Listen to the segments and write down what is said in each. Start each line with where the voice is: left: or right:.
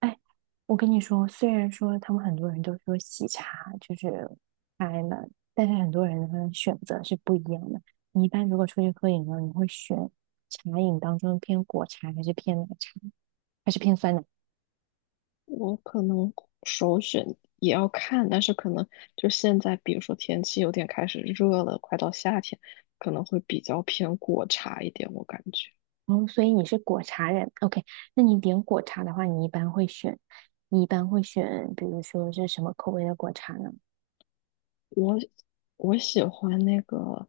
right: 哎，我跟你说，虽然说他们很多人都说喜茶就是开了，但是很多人的选择是不一样的。你一般如果出去喝饮料，你会选茶饮当中偏果茶还是偏奶茶，还是偏酸奶？
left: 我可能首选也要看，但是可能就现在，比如说天气有点开始热了，快到夏天，可能会比较偏果茶一点。我感觉
right: 哦，所以你是果茶人。OK，那你点果茶的话，你一般会选，比如说是什么口味的果茶呢？
left: 我我喜欢那个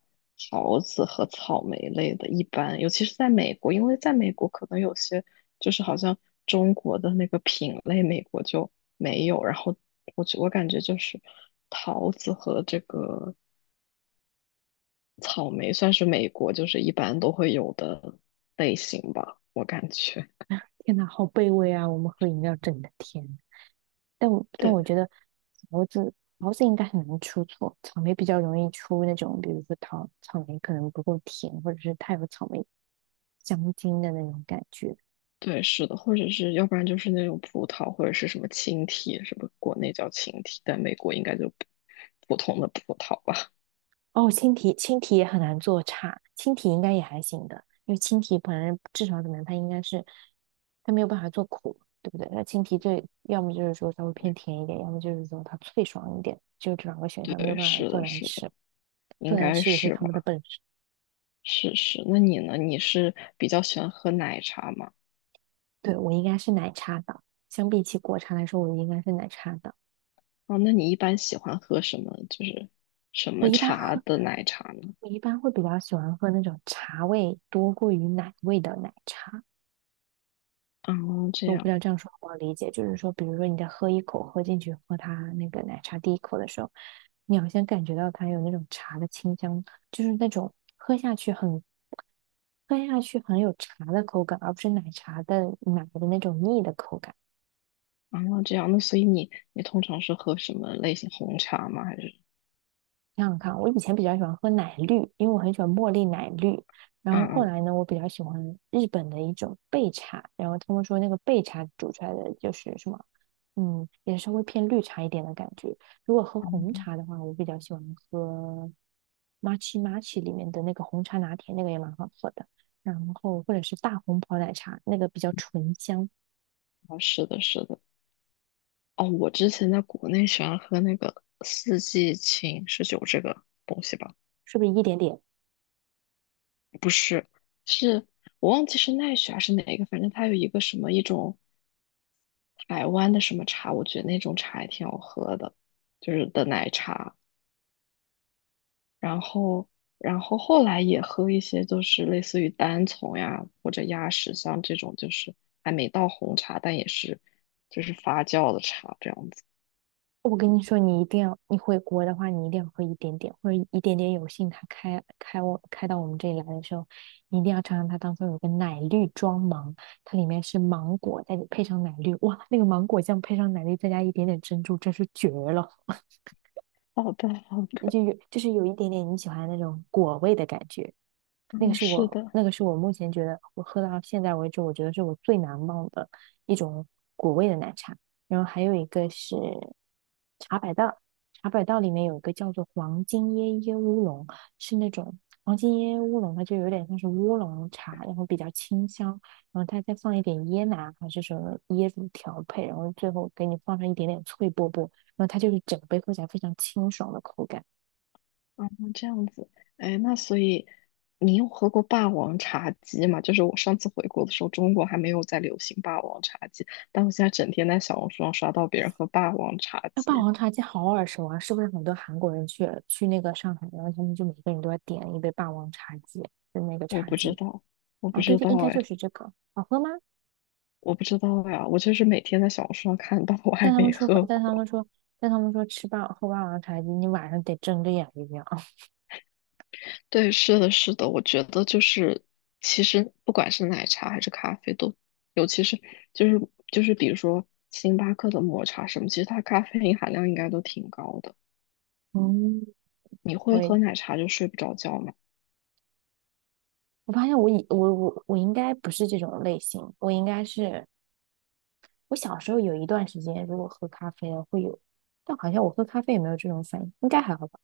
left: 桃子和草莓类的，一般，尤其是在美国，因为在美国可能有些就是好像中国的那个品类，美国就没有。然后我感觉就是桃子和这个。草莓算是美国就是一般都会有的类型吧，我感觉。
right: 天呐，好卑微啊！我们喝饮料整的天。但我
left: 对
right: 觉得桃子桃子应该很难出错，草莓比较容易出那种，比如说桃草莓可能不够甜，或者是太有草莓香精的那种感觉。
left: 对，是的，或者是要不然就是那种葡萄，或者是什么青提，什么国内叫青提，但美国应该就普通的葡萄吧。
right: 哦，青提也很难做差，青提应该也还行的，因为青提本来至少怎么样，它应该是它没有办法做苦，对不对？那青提最要么就是说稍微偏甜一点，要么就是说它脆爽一点，就这两个 选项没有
left: 对，
right: 办法
left: 是
right: 做
left: 的，
right: 难
left: 是的，
right: 吃，做
left: 应
right: 难
left: 该
right: 吃也是
left: 是
right: 他们的
left: 吧？
right: 本事。
left: 是是。那你呢？你是比较喜欢喝奶茶吗？
right: 对，我应该是奶茶党，相比起果茶来说，我应该是奶茶党。
left: 哦，那你一般喜欢喝什么？就是什
right: 我
left: 么
right: 一般
left: 茶
right: 喝，
left: 的奶茶呢？
right: 我一般会比较喜欢喝那种茶味多过于奶味的奶茶。
left: 哦，这
right: 我不知
left: 样。
right: 道这样说好不好理解，就是说，比如说你在喝一口喝进去，喝它那个奶茶第一口的时候，你好像感觉到它有那种茶的清香，就是那种喝下去很有茶的口感，而不是奶茶的奶的那种腻的口感。
left: 啊，这样，那所以你通常是喝什么类型红茶吗？还是
right: 想想看，我以前比较喜欢喝奶绿，因为我很喜欢茉莉奶绿。然
left: 嗯
right: 后后
left: 嗯
right: 来呢，我比较喜欢日本的一种焙茶，然后他们说那个焙茶煮出来的就是什么，也稍微偏绿茶一点的感觉。如果喝红
left: 嗯，
right: 茶的话，我比较喜欢喝 matcha 里面的那个红茶拿铁，那个也蛮好喝的。然后或者是大红袍奶茶，那个比较醇香，
left: 哦，是的，是的。哦，我之前在国内喜欢喝那个四季青是有这个东西吧？
right: 是不是一点点？
left: 不是，是我忘记是奈雪还是哪一个，反正它有一个什么一种台湾的什么茶，我觉得那种茶也挺好喝的，就是的奶茶。然后，然后后来也喝一些，就是类似于单丛呀或者鸭屎香这种，就是还没到红茶，但也是就是发酵的茶这样子。
right: 我跟你说，你一定要，你回国的话，你一定要喝一点点，或者一点点有幸它开我开到我们这里来的时候，你一定要尝尝它当中有个奶绿装芒，它里面是芒果，再配上奶绿，哇，那个芒果酱配上奶绿，再加一点点珍珠，真是绝了！
left: 好的，好
right: 就
left: 的，
right: 有就是有一点点你喜欢的那种果味的感觉。
left: 嗯是的，
right: 那个是我目前觉得我喝到现在为止，我觉得是我最难忘的一种果味的奶茶。然后还有一个是茶百道，茶百道里面有一个叫做黄金椰椰乌龙，是那种黄金椰椰乌龙，它就有点像是乌龙茶，然后比较清香，然后它再放一点椰奶还是什么椰子调配，然后最后给你放上一点点脆波波，然后它就是整杯喝起来非常清爽的口感。
left: 嗯，这样子。哎，那所以你有喝过霸王茶姬吗？就是我上次回国的时候，中国还没有在流行霸王茶姬，但我现在整天在小红书上刷到别人喝霸王茶
right: 那霸
left: 姬，
right: 王茶姬好耳熟啊，是不是很多韩国人去那个上海，然后他们就每个人都要点一杯霸王茶姬，就那个
left: 我
right: 茶
left: 不知
right: 姬。
left: 道，我不
right: 哦，对
left: 知
right: 对，
left: 道
right: 应该
left: 哎。
right: 就是这个。好喝吗？
left: 我不知道呀，我就是每天在小红书上看到，我还
right: 但他
left: 没
right: 们说
left: 喝
right: 但他
left: 过。
right: 们说，但他们说喝霸王茶姬，你晚上得睁着眼睛啊。
left: 对，是的，是的，我觉得就是，其实不管是奶茶还是咖啡都，尤其是就是就是比如说星巴克的抹茶什么，其实它咖啡因含量应该都挺高的。
right: 嗯，
left: 你
right: 我
left: 会
right: 也
left: 喝奶茶就睡不着觉嘛？
right: 我发现我以我我我应该不是这种类型，我应该是我小时候有一段时间，如果喝咖啡了会有，但好像我喝咖啡也没有这种反应，应该还好吧。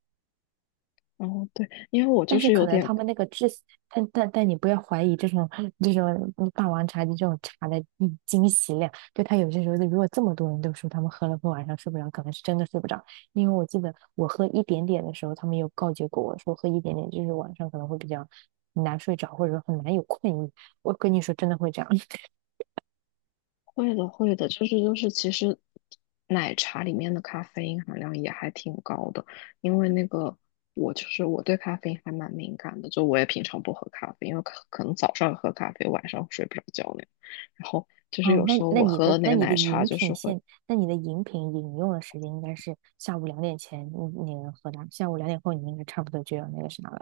left: 然后对，因为我
right: 但
left: 就
right: 是
left: 是
right: 可
left: 有
right: 能
left: 点
right: 他们那个制，但你不要怀疑这种霸王茶姬这种茶的惊喜量，就他有些时候，如果这么多人都说他们喝了会晚上睡不着，可能是真的睡不着。因为我记得我喝一点点的时候，他们有告诫过我说喝一点点就是晚上可能会比较难睡着，或者说很难有困意。我跟你说，真的会这样。
left: 会的，会的，就是就是，其实奶茶里面的咖啡因含量也还挺高的，因为那个我就是我对咖啡因还蛮敏感的，就我也平常不喝咖啡，因为可能早上喝咖啡，晚上睡不着觉那样。然后就是
right: 哦，
left: 有时候我喝了那个奶茶，就是会
right: 那你的饮品饮用的时间应该是下午两点前你你能喝到，下午两点后你应该差不多就要那个啥了。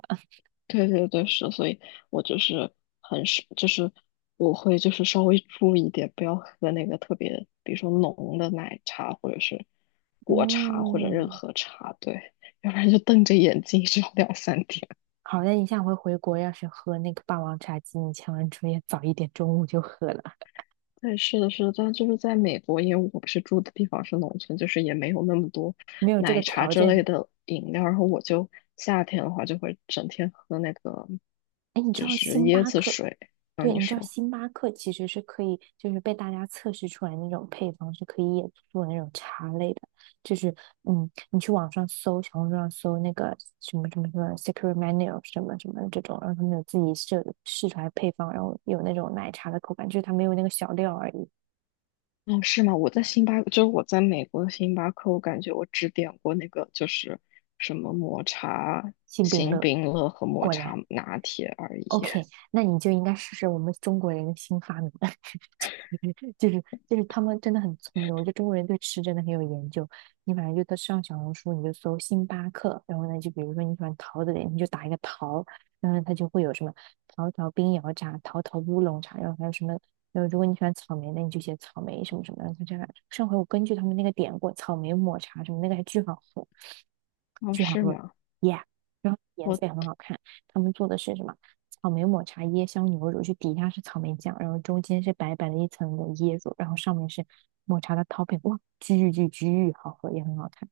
left: 对对对，是，所以我就是很是，就是我会就是稍微注意一点，不要喝那个特别，比如说浓的奶茶或者是果茶或者任
right: 嗯，
left: 何茶，对，要不然就瞪着眼睛有两三天。
right: 好的，你下回回国要是喝那个霸王茶姬，你千万注意早一点，中午就喝了，
left: 对，是的，是的，但就是在美国，因为我不是住的地方是农村，就是也没有那么多
right: 没有这个
left: 奶茶
right: 条
left: 之类
right: 件。
left: 的饮料，然后我就夏天的话就会整天喝那个
right: 哎，你知
left: 就
right: 道
left: 是
right: 星
left: 椰
right: 巴
left: 子
right: 克？
left: 水。啊，
right: 对，
left: 你
right: 你知道
left: 说。
right: 星巴克其实是可以，就是被大家测试出来那种配方是可以也做那种茶类的，就是你去网上搜，小红书上搜那个什么什么什么 Secret MANU 什么什么这种，然后他们有自己设试出来配方，然后有那种奶茶的口感，就是它没有那个小料而已。
left: 哦，是吗？我在星巴克就是我在美国的星巴克，我感觉我只点过那个就是什么抹茶
right: 幸饼
left: 星
right: 乐，
left: 冰乐和抹
right: 果
left: 茶
right: 然。
left: 拿铁而已。
right: OK，那你就应该试试我们中国人的新发明，就是就是他们真的很聪明，我觉得中国人对吃真的很有研究。你反正就在上小红书，你就搜星巴克，然后呢，就比如说你喜欢桃子的，你就打一个桃，然后它就会有什么桃桃冰摇茶、桃桃乌龙茶，然后还有什么，然后如果你喜欢草莓的，你就写草莓什么什么的，就这样。上回我根据他们那个点过草莓抹茶什么，那个还巨好喝，
left: 哦，
right: 巨好
left: 是
right: 喝
left: 吗？
right: ，yeah，然后颜色也
left: 我
right: 很好看。他们做的是什么？草莓抹茶椰香牛乳，就底下是草莓酱，然后中间是白白的一层的椰乳，然后上面是抹茶的 topping，哇，巨巨巨好喝，也很好看。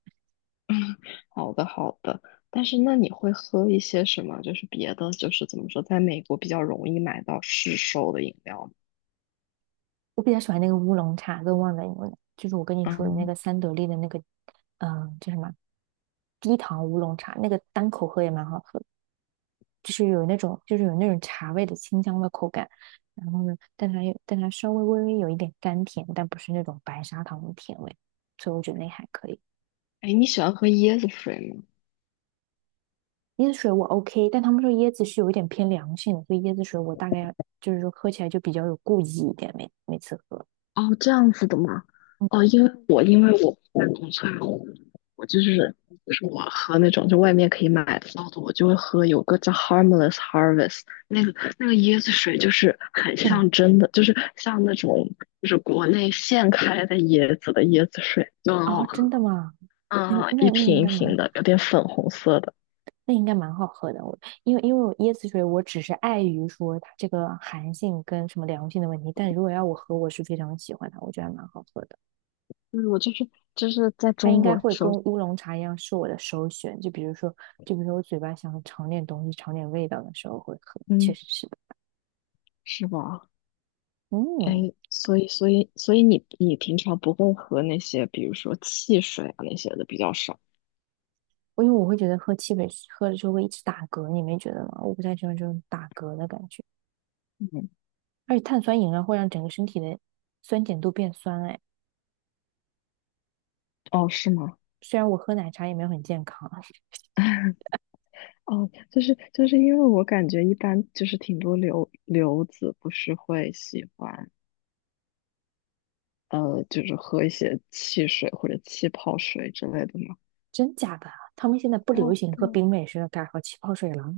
left: 好的好的，但是那你会喝一些什么？就是别的，就是怎么说，在美国比较容易买到市售的饮料吗
right: 我比较喜欢那个乌龙茶跟旺仔牛奶，就是我跟你说的那
left: 嗯，
right: 个三得利的那个，叫什么低糖乌龙茶，那个单口喝也蛮好喝的就是有那种茶味的清香的口感。然后呢，但它稍微微微有一点甘甜，但不是那种白砂糖的甜味，所以我觉得那还可以。
left: 哎，你喜欢喝椰子水吗？
right: 椰子水我 OK，但他们说椰子是有一点偏凉性的，所以椰子水我大概就是说喝起来就比较有顾忌一点，每次喝。
left: 哦，这样子的吗？
right: 嗯，
left: 哦，因为我不在农村，我就是就是我喝那种就外面可以买得到的，我就会喝有个叫 Harmless Harvest 那个那个椰子水，就是很
right: 很
left: 像真的，就是像那种就是国内现开的椰子的椰子水，就很好
right: 啊，真
left: 喝。
right: 的吗？嗯，
left: 嗯，一瓶一瓶的，有点粉红色的。
right: 那应该蛮好喝的。我因为因为我椰子水我只是碍于说它这个寒性跟什么凉性的问题，但如果要我喝，我是非常喜欢它，我觉得还蛮好喝的。
left: 嗯，我就是就是在
right: 它
left: 中
right: 应该
left: 国的
right: 会
left: 时
right: 跟
left: 候，
right: 乌龙茶一样是我的首选，就比如说我嘴巴想尝点东西、尝点味道的时候会喝，确
left: 嗯，
right: 实是的。
left: 是吧？哎，
right: 嗯。
left: 所以你平常不会喝那些，比如说汽水啊那些的比较少。
right: 因为我会觉得喝汽水喝了之后会一直打嗝，你没觉得吗？我不太喜欢这种打嗝的感觉，
left: 嗯，
right: 而且碳酸饮料会让整个身体的酸碱度变酸。哎，
left: 哦，是吗？
right: 虽然我喝奶茶也没有很健康，
left: 哦，就是就是因为我感觉一般就是挺多留子不是会喜欢就是喝一些汽水或者气泡水之类的吗？
right: 真假的？他们现在不
left: 啊，
right: 流行
left: 对，
right: 喝冰美式了，改喝气泡水了。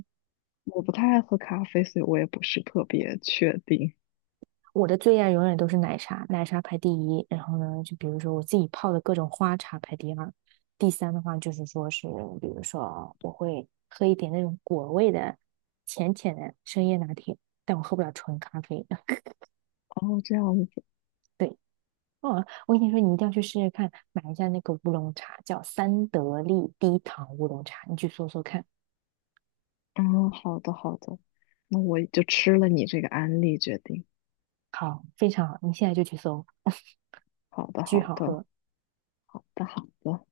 left: 我不太爱喝咖啡，所以我也不是特别确定。
right: 我的最爱永远都是奶茶，奶茶排第一。然后呢，就比如说我自己泡的各种花茶排第二，第三的话就是说是，比如说我会喝一点那种果味的浅浅的深夜拿铁，但我喝不了纯咖啡。
left: 哦，这样子，
right: 对，哦，我跟你说，你一定要去试试看，买一下那个乌龙茶，叫三得利低糖乌龙茶，你去搜搜看。
left: 嗯，好的好的，那我就吃了你这个安利决定。
right: 好，非常好，你现在就去搜，
left: 好的
right: 巨
left: 好
right: 好
left: 的
right: 喝。
left: 好的好的。